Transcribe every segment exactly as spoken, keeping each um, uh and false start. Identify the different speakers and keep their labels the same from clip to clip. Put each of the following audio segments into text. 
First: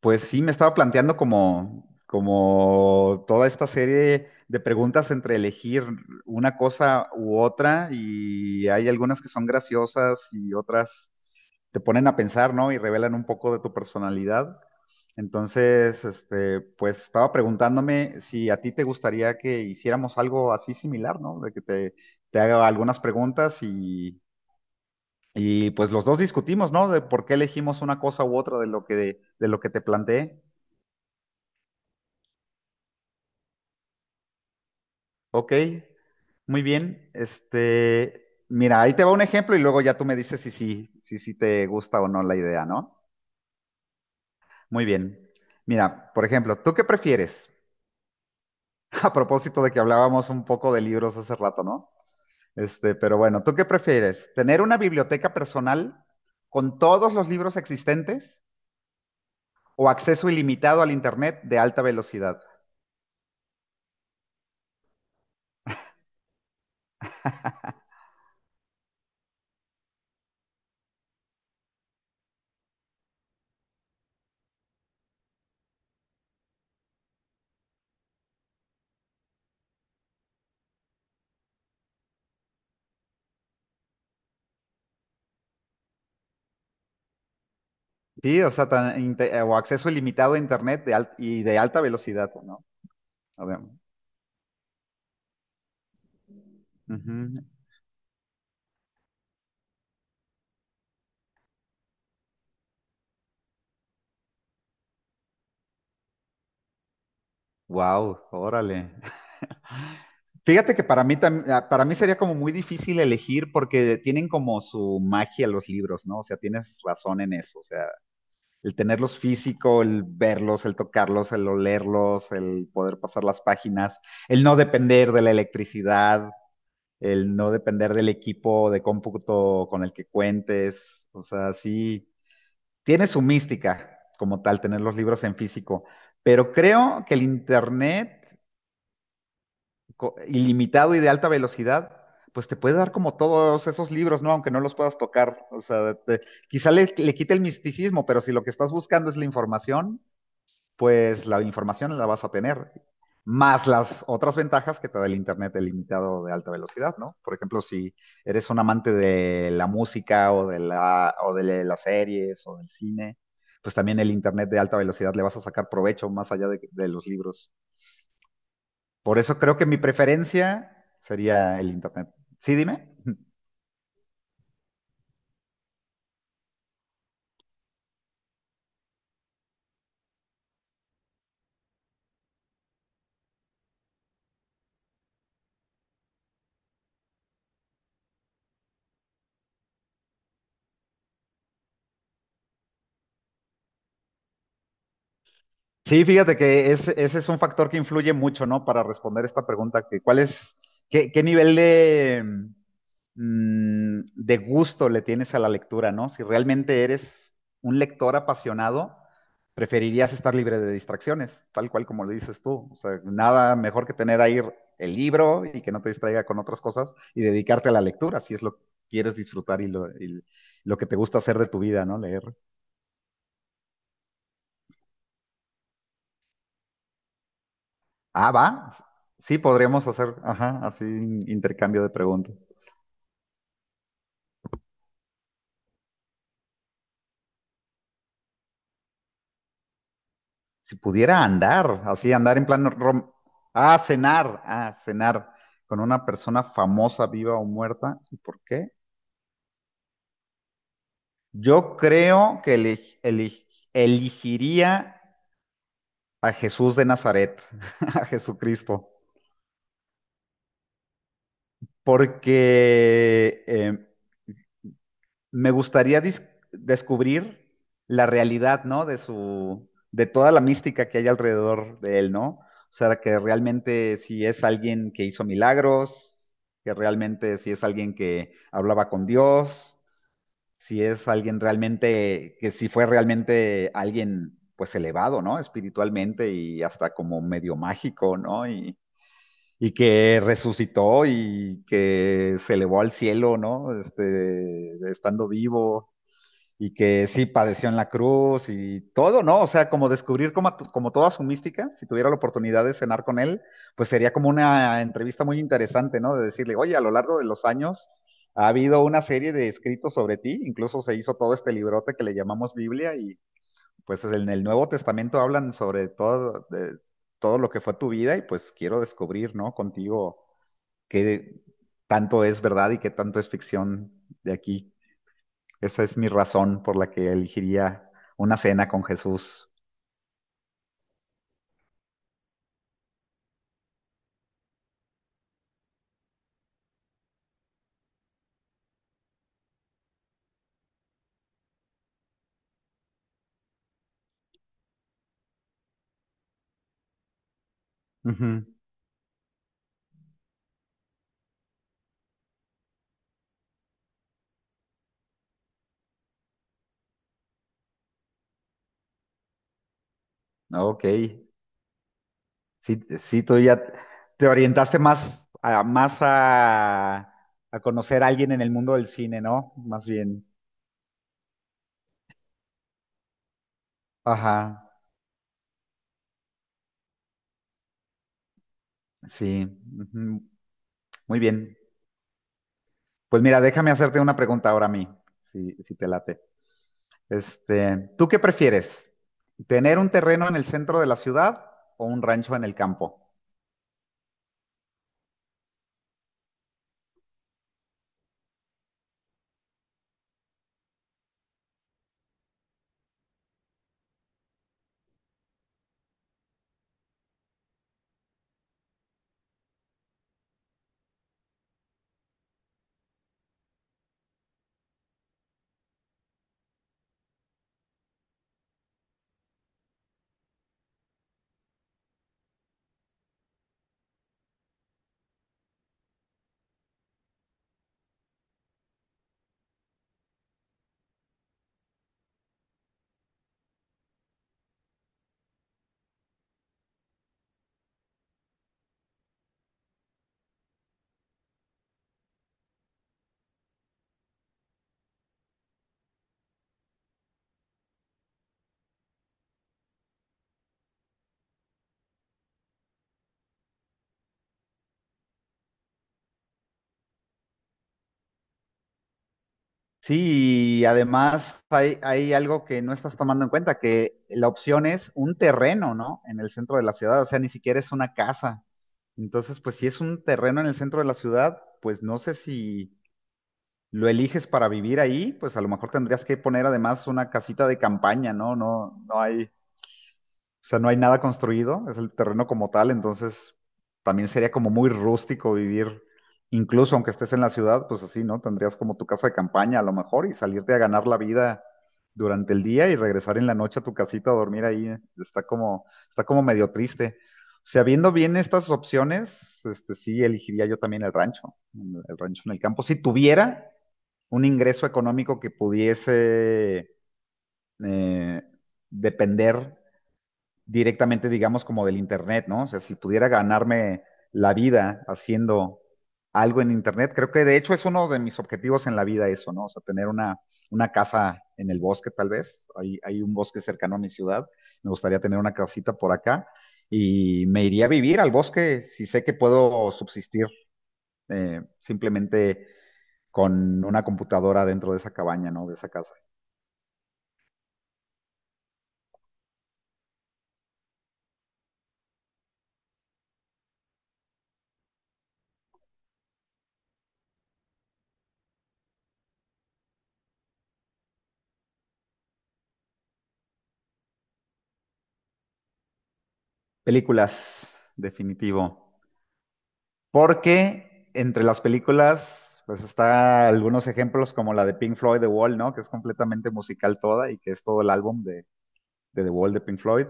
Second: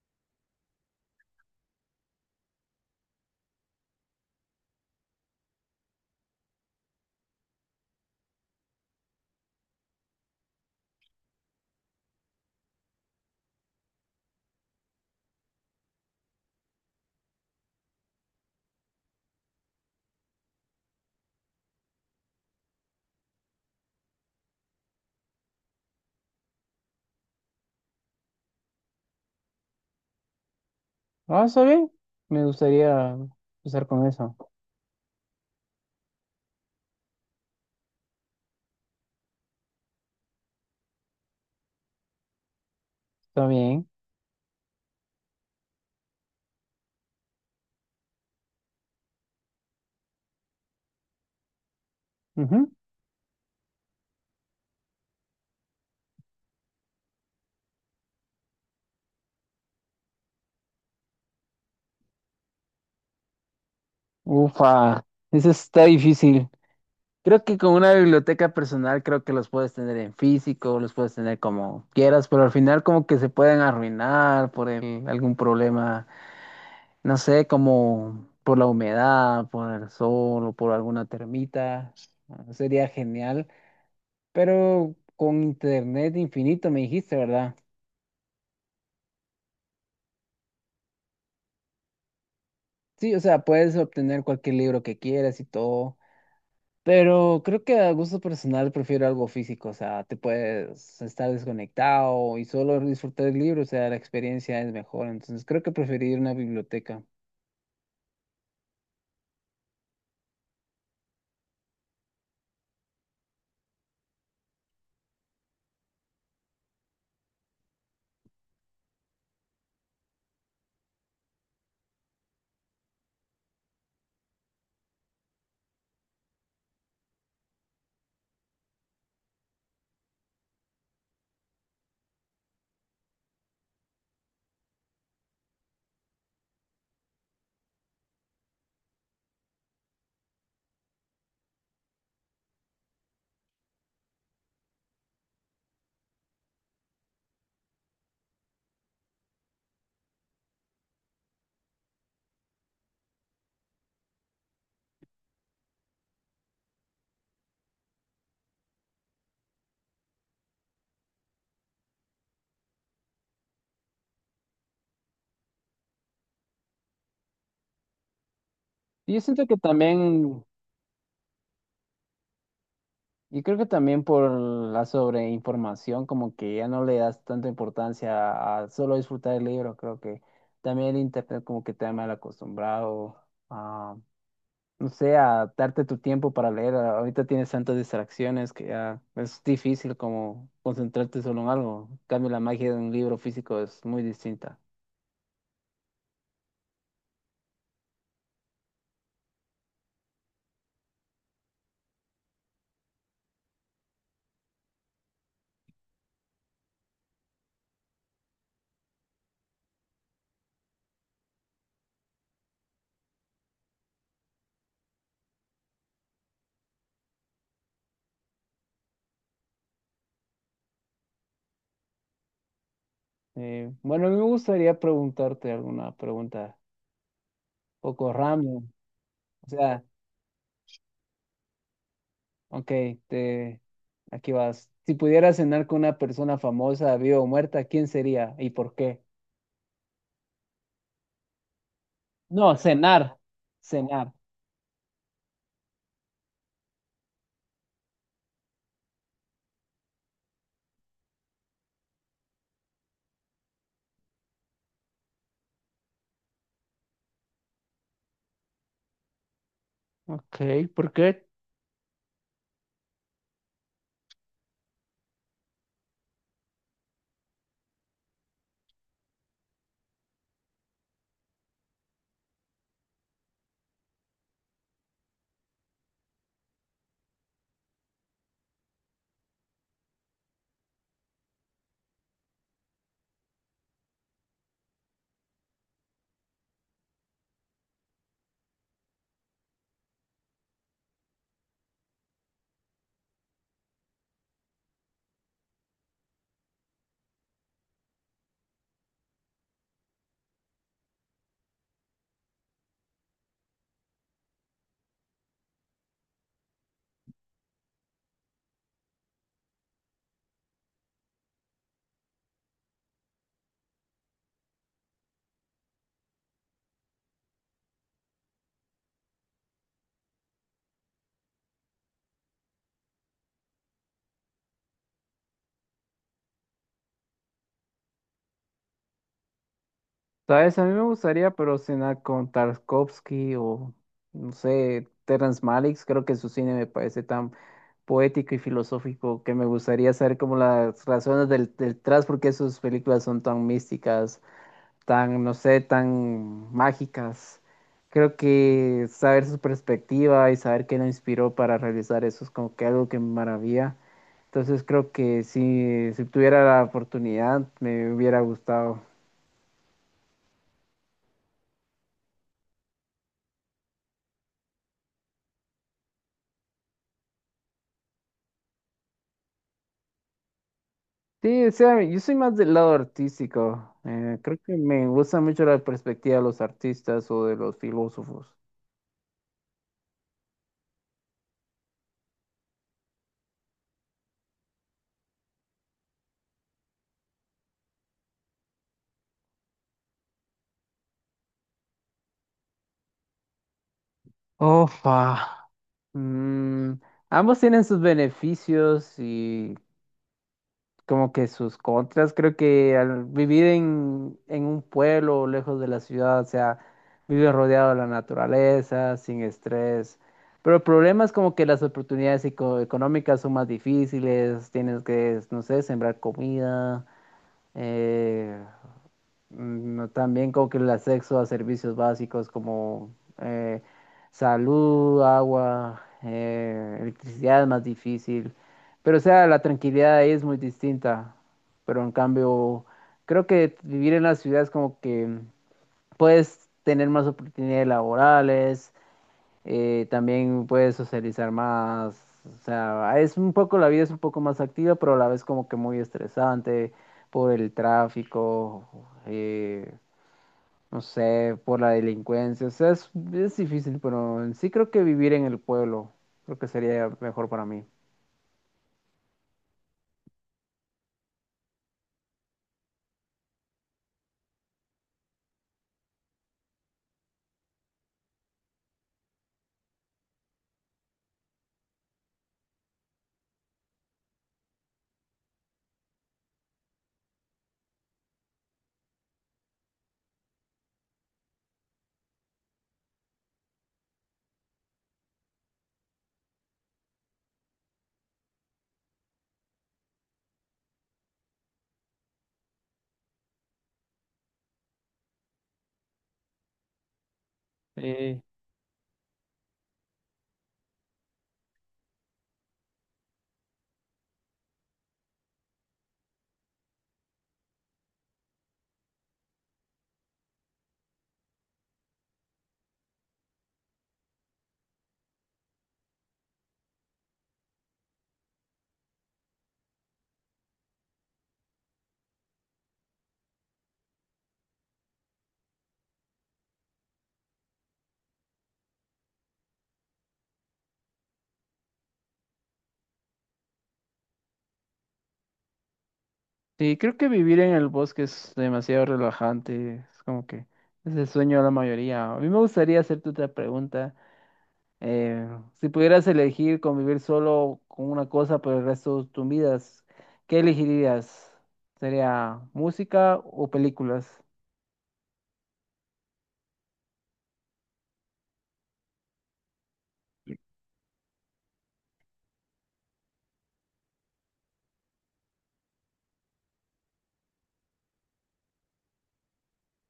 Speaker 1: Pues sí, me estaba planteando como, como toda esta serie de preguntas entre elegir una cosa u otra, y hay algunas que son graciosas y otras te ponen a pensar, ¿no? Y revelan un poco de tu personalidad. Entonces, este, pues estaba preguntándome si a ti te gustaría que hiciéramos algo así similar, ¿no? De que te, te haga algunas preguntas, y, y pues los dos discutimos, ¿no? De por qué elegimos una cosa u otra de lo que, de lo que te planteé.
Speaker 2: Ah, está bien. Me gustaría empezar con eso.
Speaker 1: Ok, muy bien. Este, mira, ahí te va un ejemplo y luego ya tú me dices si sí, si sí te gusta o no la idea, ¿no?
Speaker 2: Está bien.
Speaker 1: Muy bien. Mira, por ejemplo, ¿tú qué prefieres? A propósito de que hablábamos un poco de libros hace rato, ¿no?
Speaker 2: Ujú.
Speaker 1: Este, pero bueno, ¿tú qué prefieres? ¿Tener una biblioteca personal con todos los libros existentes o acceso ilimitado al Internet de alta velocidad?
Speaker 2: Ufa, eso está difícil. Creo que con una biblioteca personal creo que los puedes tener en físico, los puedes tener como quieras, pero al final como que se pueden arruinar por el- algún problema, no sé, como por la humedad, por el sol o por alguna termita. Ah, sería genial, pero con internet infinito me dijiste, ¿verdad?
Speaker 1: Sí, o sea, tan inte- o acceso ilimitado a Internet de al- y de alta velocidad, ¿no?
Speaker 2: Sí, o sea,
Speaker 1: A ver,
Speaker 2: puedes obtener cualquier libro que quieras y todo.
Speaker 1: ujú.
Speaker 2: Pero creo que a gusto personal prefiero algo físico, o sea, te puedes estar desconectado y solo disfrutar del libro, o sea, la experiencia es mejor, entonces creo que preferiría una biblioteca.
Speaker 1: Wow, órale. Fíjate que para mí tam- ah, para mí sería como muy difícil elegir porque tienen como su magia los libros, ¿no? O sea, tienes razón en eso. O sea, el tenerlos físico, el verlos, el tocarlos, el olerlos, el poder pasar las páginas, el no depender de la electricidad, el no depender del equipo de cómputo con el que cuentes. O sea, sí, tiene su mística como tal tener los libros en físico. Pero creo que el internet co- ilimitado y de alta velocidad, pues te puede dar como todos esos libros, ¿no? Aunque no los puedas tocar. O sea, te- quizá le, le quite el misticismo, pero si lo que estás buscando es la información, pues la información la vas a tener. Más las otras ventajas que te da el Internet ilimitado de alta velocidad, ¿no? Por ejemplo, si eres un amante de la música o de la, o de las series o del cine, pues también el Internet de alta velocidad le vas a sacar provecho más allá de de los libros.
Speaker 2: Y
Speaker 1: Por
Speaker 2: yo
Speaker 1: eso
Speaker 2: siento que
Speaker 1: creo que mi
Speaker 2: también,
Speaker 1: preferencia sería el internet. Sí, dime.
Speaker 2: y creo que también por la sobreinformación, como que ya no le das tanta importancia a solo disfrutar el libro, creo que también el internet como que te ha mal acostumbrado, no sé, a darte tu tiempo para leer. A- Ahorita tienes tantas distracciones que ya es difícil como concentrarte solo en algo. En cambio, la magia de un libro físico es muy distinta.
Speaker 1: Sí, fíjate que es- ese es un factor que influye mucho, ¿no? Para responder esta pregunta, que cuál es, qué, qué nivel de, mm, de gusto le tienes a la lectura, ¿no? Si realmente eres un lector apasionado, preferirías estar libre de distracciones, tal cual como lo dices tú. O sea, nada mejor que tener ahí el libro y que no te distraiga con otras cosas y dedicarte a la lectura, si es lo que quieres disfrutar y lo, y lo que te gusta hacer de tu vida, ¿no? Leer.
Speaker 2: Eh, bueno, a mí me gustaría preguntarte alguna pregunta poco
Speaker 1: Ah,
Speaker 2: random.
Speaker 1: va. Sí,
Speaker 2: O sea,
Speaker 1: podríamos hacer, ajá, así intercambio de preguntas.
Speaker 2: ok, te, aquí vas. Si pudieras cenar con una persona famosa, viva o muerta, ¿quién sería y por qué?
Speaker 1: Si pudiera andar, así andar en
Speaker 2: No,
Speaker 1: plan rom-
Speaker 2: cenar,
Speaker 1: ah,
Speaker 2: cenar.
Speaker 1: cenar, ah, cenar con una persona famosa, viva o muerta, ¿y por qué? Yo creo que eli- eli- elegiría a Jesús de Nazaret, a Jesucristo,
Speaker 2: Ok, ¿por qué?
Speaker 1: porque eh, me gustaría dis- descubrir la realidad, ¿no? De su, de toda la mística que hay alrededor de él, ¿no? O sea, que realmente si es alguien que hizo milagros, que realmente si es alguien que hablaba con Dios, si es alguien realmente, que si fue realmente alguien, pues elevado, ¿no? Espiritualmente y hasta como medio mágico, ¿no? Y, y que resucitó y que se elevó al cielo, ¿no? Este, estando vivo y que sí padeció en la cruz y todo, ¿no? O sea, como descubrir como, como toda su mística, si tuviera la oportunidad de cenar con él, pues sería como una entrevista muy interesante, ¿no? De decirle, oye, a lo largo de los años ha habido una serie de escritos sobre ti, incluso se hizo todo este librote que le llamamos Biblia, y pues en el Nuevo Testamento hablan sobre todo, de, todo lo que fue tu vida, y pues quiero descubrir, ¿no? Contigo qué tanto es verdad y qué tanto es ficción de aquí. Esa es mi razón por la que elegiría una cena con Jesús.
Speaker 2: ¿Sabes? A mí me gustaría, pero cenar con Tarkovsky o, no sé, Terrence Malick. Creo que su cine me parece tan poético y filosófico que me gustaría saber como las razones del, detrás, porque sus películas son tan místicas, tan, no sé, tan mágicas. Creo
Speaker 1: Ujú.
Speaker 2: que saber su perspectiva y saber qué lo inspiró para realizar eso es como que algo que me maravilla. Entonces creo que si, si tuviera la oportunidad, me hubiera gustado.
Speaker 1: Ok, sí, sí, tú ya te orientaste más a, más a, a conocer a alguien en el mundo del cine, ¿no? Más bien.
Speaker 2: Sí, o sea, yo soy más del lado artístico. Eh, creo
Speaker 1: Ajá,
Speaker 2: que me gusta mucho la perspectiva de los artistas o de los filósofos.
Speaker 1: sí. Ujú, muy bien. Pues mira, déjame hacerte una pregunta ahora a mí, si, si te late. Este, ¿tú qué prefieres? ¿Tener un terreno en el centro de la ciudad o un rancho en el campo?
Speaker 2: Ofa. Mm, ambos tienen sus beneficios y como que sus contras. Creo que al vivir en, en un pueblo lejos de la ciudad, o sea, vives rodeado de la naturaleza, sin estrés. Pero el problema es como que las oportunidades eco- económicas son más difíciles, tienes que, no sé, sembrar comida. Eh, mm, no, también como que el acceso a servicios básicos como eh, salud, agua, eh, electricidad es más difícil. Pero o sea, la tranquilidad ahí es muy distinta. Pero en cambio, creo que vivir en la ciudad es como que puedes tener más oportunidades laborales, eh, también puedes socializar más. O sea, es un poco, la vida es un poco más activa, pero a la vez como que muy estresante por el tráfico, eh, no sé, por la delincuencia. O sea, es, es difícil, pero en sí creo que vivir en el pueblo, creo que sería mejor para mí.
Speaker 1: Sí, y además hay, hay algo que no estás tomando en cuenta, que la opción es un terreno, ¿no? En el centro de la ciudad, o sea, ni siquiera es una casa. Entonces, pues si es un terreno en el centro de la ciudad, pues no sé si lo eliges para vivir ahí, pues a lo mejor tendrías que poner además una casita de campaña, ¿no? No, no hay o sea, no hay nada construido, es el terreno como tal, entonces también sería como muy rústico vivir, incluso aunque estés en la ciudad, pues así, ¿no? Tendrías como tu casa de campaña a lo mejor y salirte a ganar la vida durante el día y regresar en la noche a tu casita a dormir ahí. Está como, está como medio triste. O sea, viendo bien
Speaker 2: Eh,
Speaker 1: estas opciones, este, sí elegiría yo también el rancho, el rancho en el campo. Si tuviera un ingreso económico que pudiese eh, depender directamente, digamos, como del Internet, ¿no? O sea, si pudiera ganarme la vida haciendo algo en Internet, creo que de hecho es uno de mis objetivos en la vida eso, ¿no? O sea, tener una, una casa en el bosque tal vez, hay, hay un bosque cercano a mi ciudad, me gustaría tener una casita por acá y me iría a vivir al bosque si sé que puedo subsistir eh, simplemente con una computadora dentro de esa cabaña, ¿no? De esa casa.
Speaker 2: sí, creo que vivir en el bosque es demasiado relajante, es como que es el sueño de la mayoría. A mí me gustaría hacerte otra pregunta. Eh, si pudieras elegir convivir solo con una cosa por el resto de tus vidas, ¿qué elegirías? ¿Sería música o películas?
Speaker 1: Películas, definitivo. Porque entre las películas, pues está algunos ejemplos como la de Pink Floyd, The Wall, ¿no? Que es completamente musical toda y que es todo el álbum de, de The Wall de Pink Floyd.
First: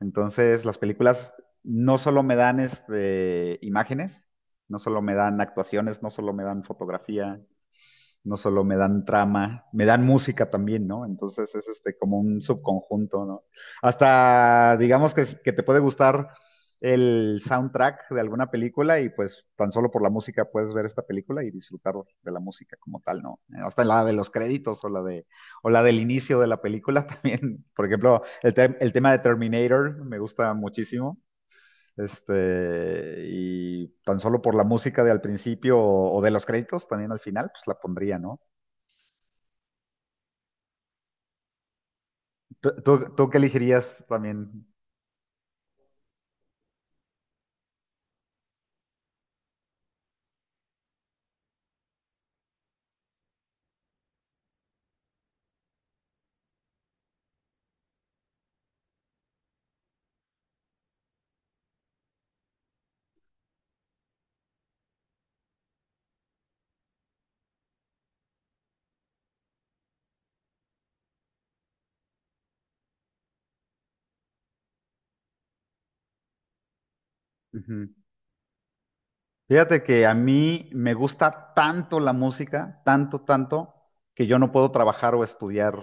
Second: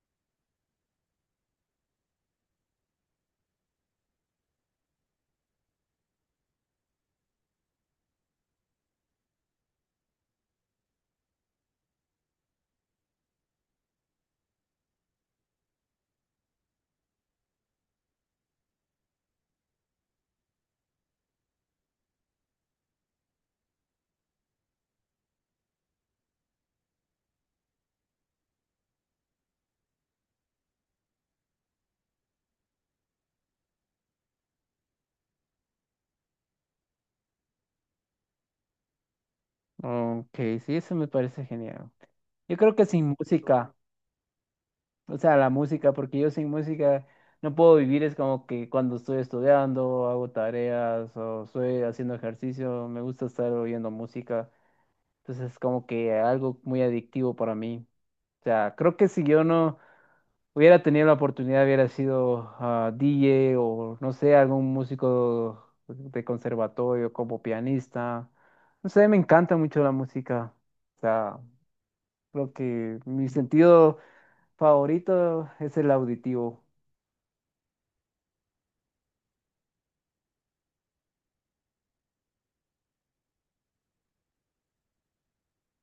Speaker 1: Entonces, las películas no solo me dan este, imágenes, no solo me dan actuaciones, no solo me dan fotografía, no solo me dan trama, me dan música también, ¿no? Entonces es este como un subconjunto, ¿no? Hasta digamos que, que te puede gustar el soundtrack de alguna película y pues tan solo por la música puedes ver esta película y disfrutar de la música como tal, ¿no? Hasta la de los créditos o la de o la del inicio de la película también. Por ejemplo, el, te el tema de Terminator me gusta muchísimo. Este, y tan solo por la música de al principio o, o, de los créditos también al final, pues la pondría, ¿no?
Speaker 2: Ok, sí, eso me parece genial. Yo creo
Speaker 1: ¿Tú,
Speaker 2: que sin
Speaker 1: tú, tú qué
Speaker 2: música,
Speaker 1: elegirías también?
Speaker 2: o sea, la música, porque yo sin música no puedo vivir, es como que cuando estoy estudiando, hago tareas o estoy haciendo ejercicio, me gusta estar oyendo música, entonces es como que algo muy adictivo para mí. O sea, creo que si yo no... hubiera tenido la oportunidad, hubiera sido ah, D J o no sé, algún músico de conservatorio como pianista. No sé, me encanta mucho la música. O sea, creo que mi sentido favorito es el auditivo.
Speaker 1: Ujú. Fíjate que a mí me gusta tanto la música, tanto, tanto, que yo no puedo trabajar o estudiar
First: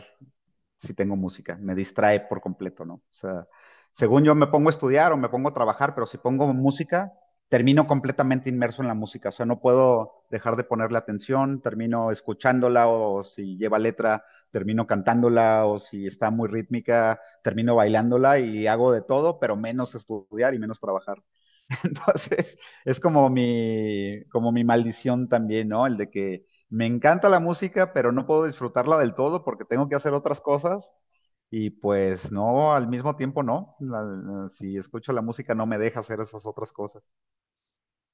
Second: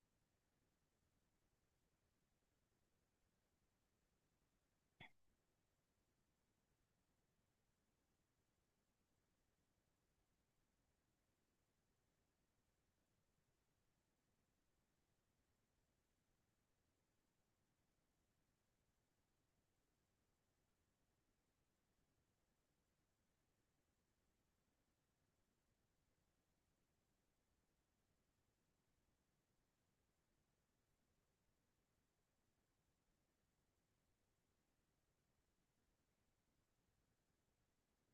Speaker 1: si tengo música. Me distrae por completo, ¿no? O sea, según yo me pongo a estudiar o me pongo a trabajar, pero si pongo música, termino completamente inmerso en la música. O sea, no puedo dejar de ponerle atención, termino escuchándola o si lleva letra, termino cantándola o si está muy rítmica, termino bailándola y hago de todo, pero menos estudiar y menos trabajar. Entonces, es como mi, como mi maldición también, ¿no? El de que me encanta la música, pero no puedo disfrutarla del todo porque tengo que hacer otras cosas. Y pues no, al mismo tiempo no. La- la- si escucho la música no me deja hacer esas otras cosas.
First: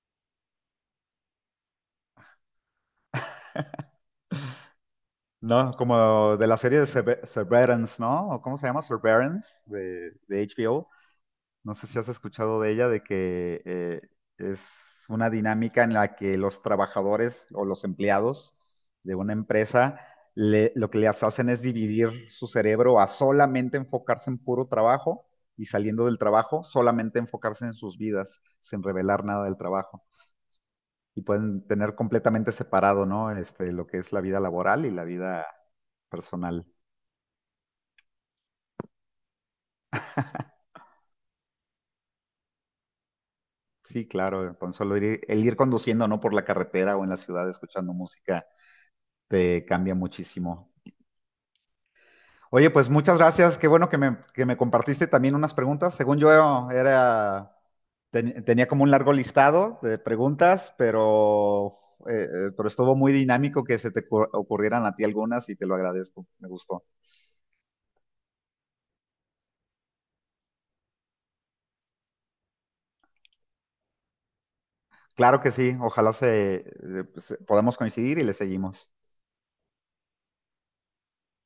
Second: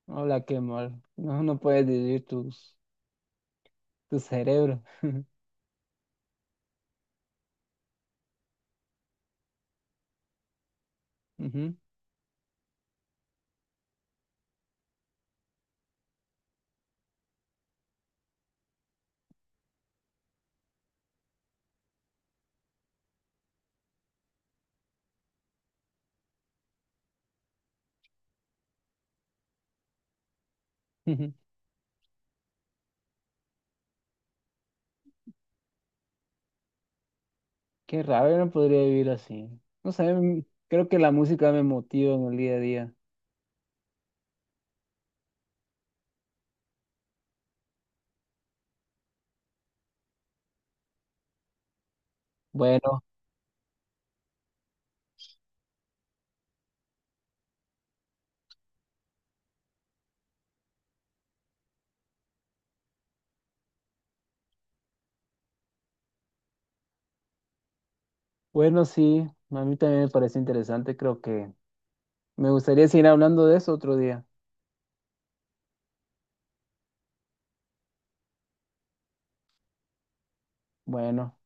Speaker 2: Hola, qué mal. No, no puedes vivir tus, tu cerebro.
Speaker 1: No, como de la serie de Sever- Severance, ¿no? ¿O ¿Cómo se llama? Severance de, de H B O. No
Speaker 2: Ujú,
Speaker 1: sé si has escuchado de ella, de que eh, es una dinámica en la que los trabajadores o los empleados de una empresa le- lo que les hacen es dividir su cerebro a solamente enfocarse en puro trabajo, y saliendo del trabajo, solamente enfocarse en sus vidas, sin revelar nada del trabajo. Y
Speaker 2: ujú.
Speaker 1: pueden tener completamente separado, ¿no? Este, lo que es la vida laboral y la vida personal.
Speaker 2: Qué raro, yo no podría vivir así. No sé, m- creo que la música me motiva en el día a día.
Speaker 1: Sí, claro, con solo ir, el ir conduciendo, ¿no? Por la carretera o en la ciudad escuchando música te cambia muchísimo. Oye, pues
Speaker 2: Bueno,
Speaker 1: muchas gracias. Qué bueno que me, que me compartiste también unas preguntas. Según yo era, ten- tenía como un largo listado de preguntas, pero, eh, eh, pero estuvo muy dinámico que se te ocur- ocurrieran a ti algunas y te lo agradezco. Me gustó.
Speaker 2: bueno, sí, a mí también me parece interesante, creo que me gustaría seguir hablando de eso otro día.
Speaker 1: Claro que sí. Ojalá se, eh, pues, podamos coincidir y le seguimos.
Speaker 2: Bueno.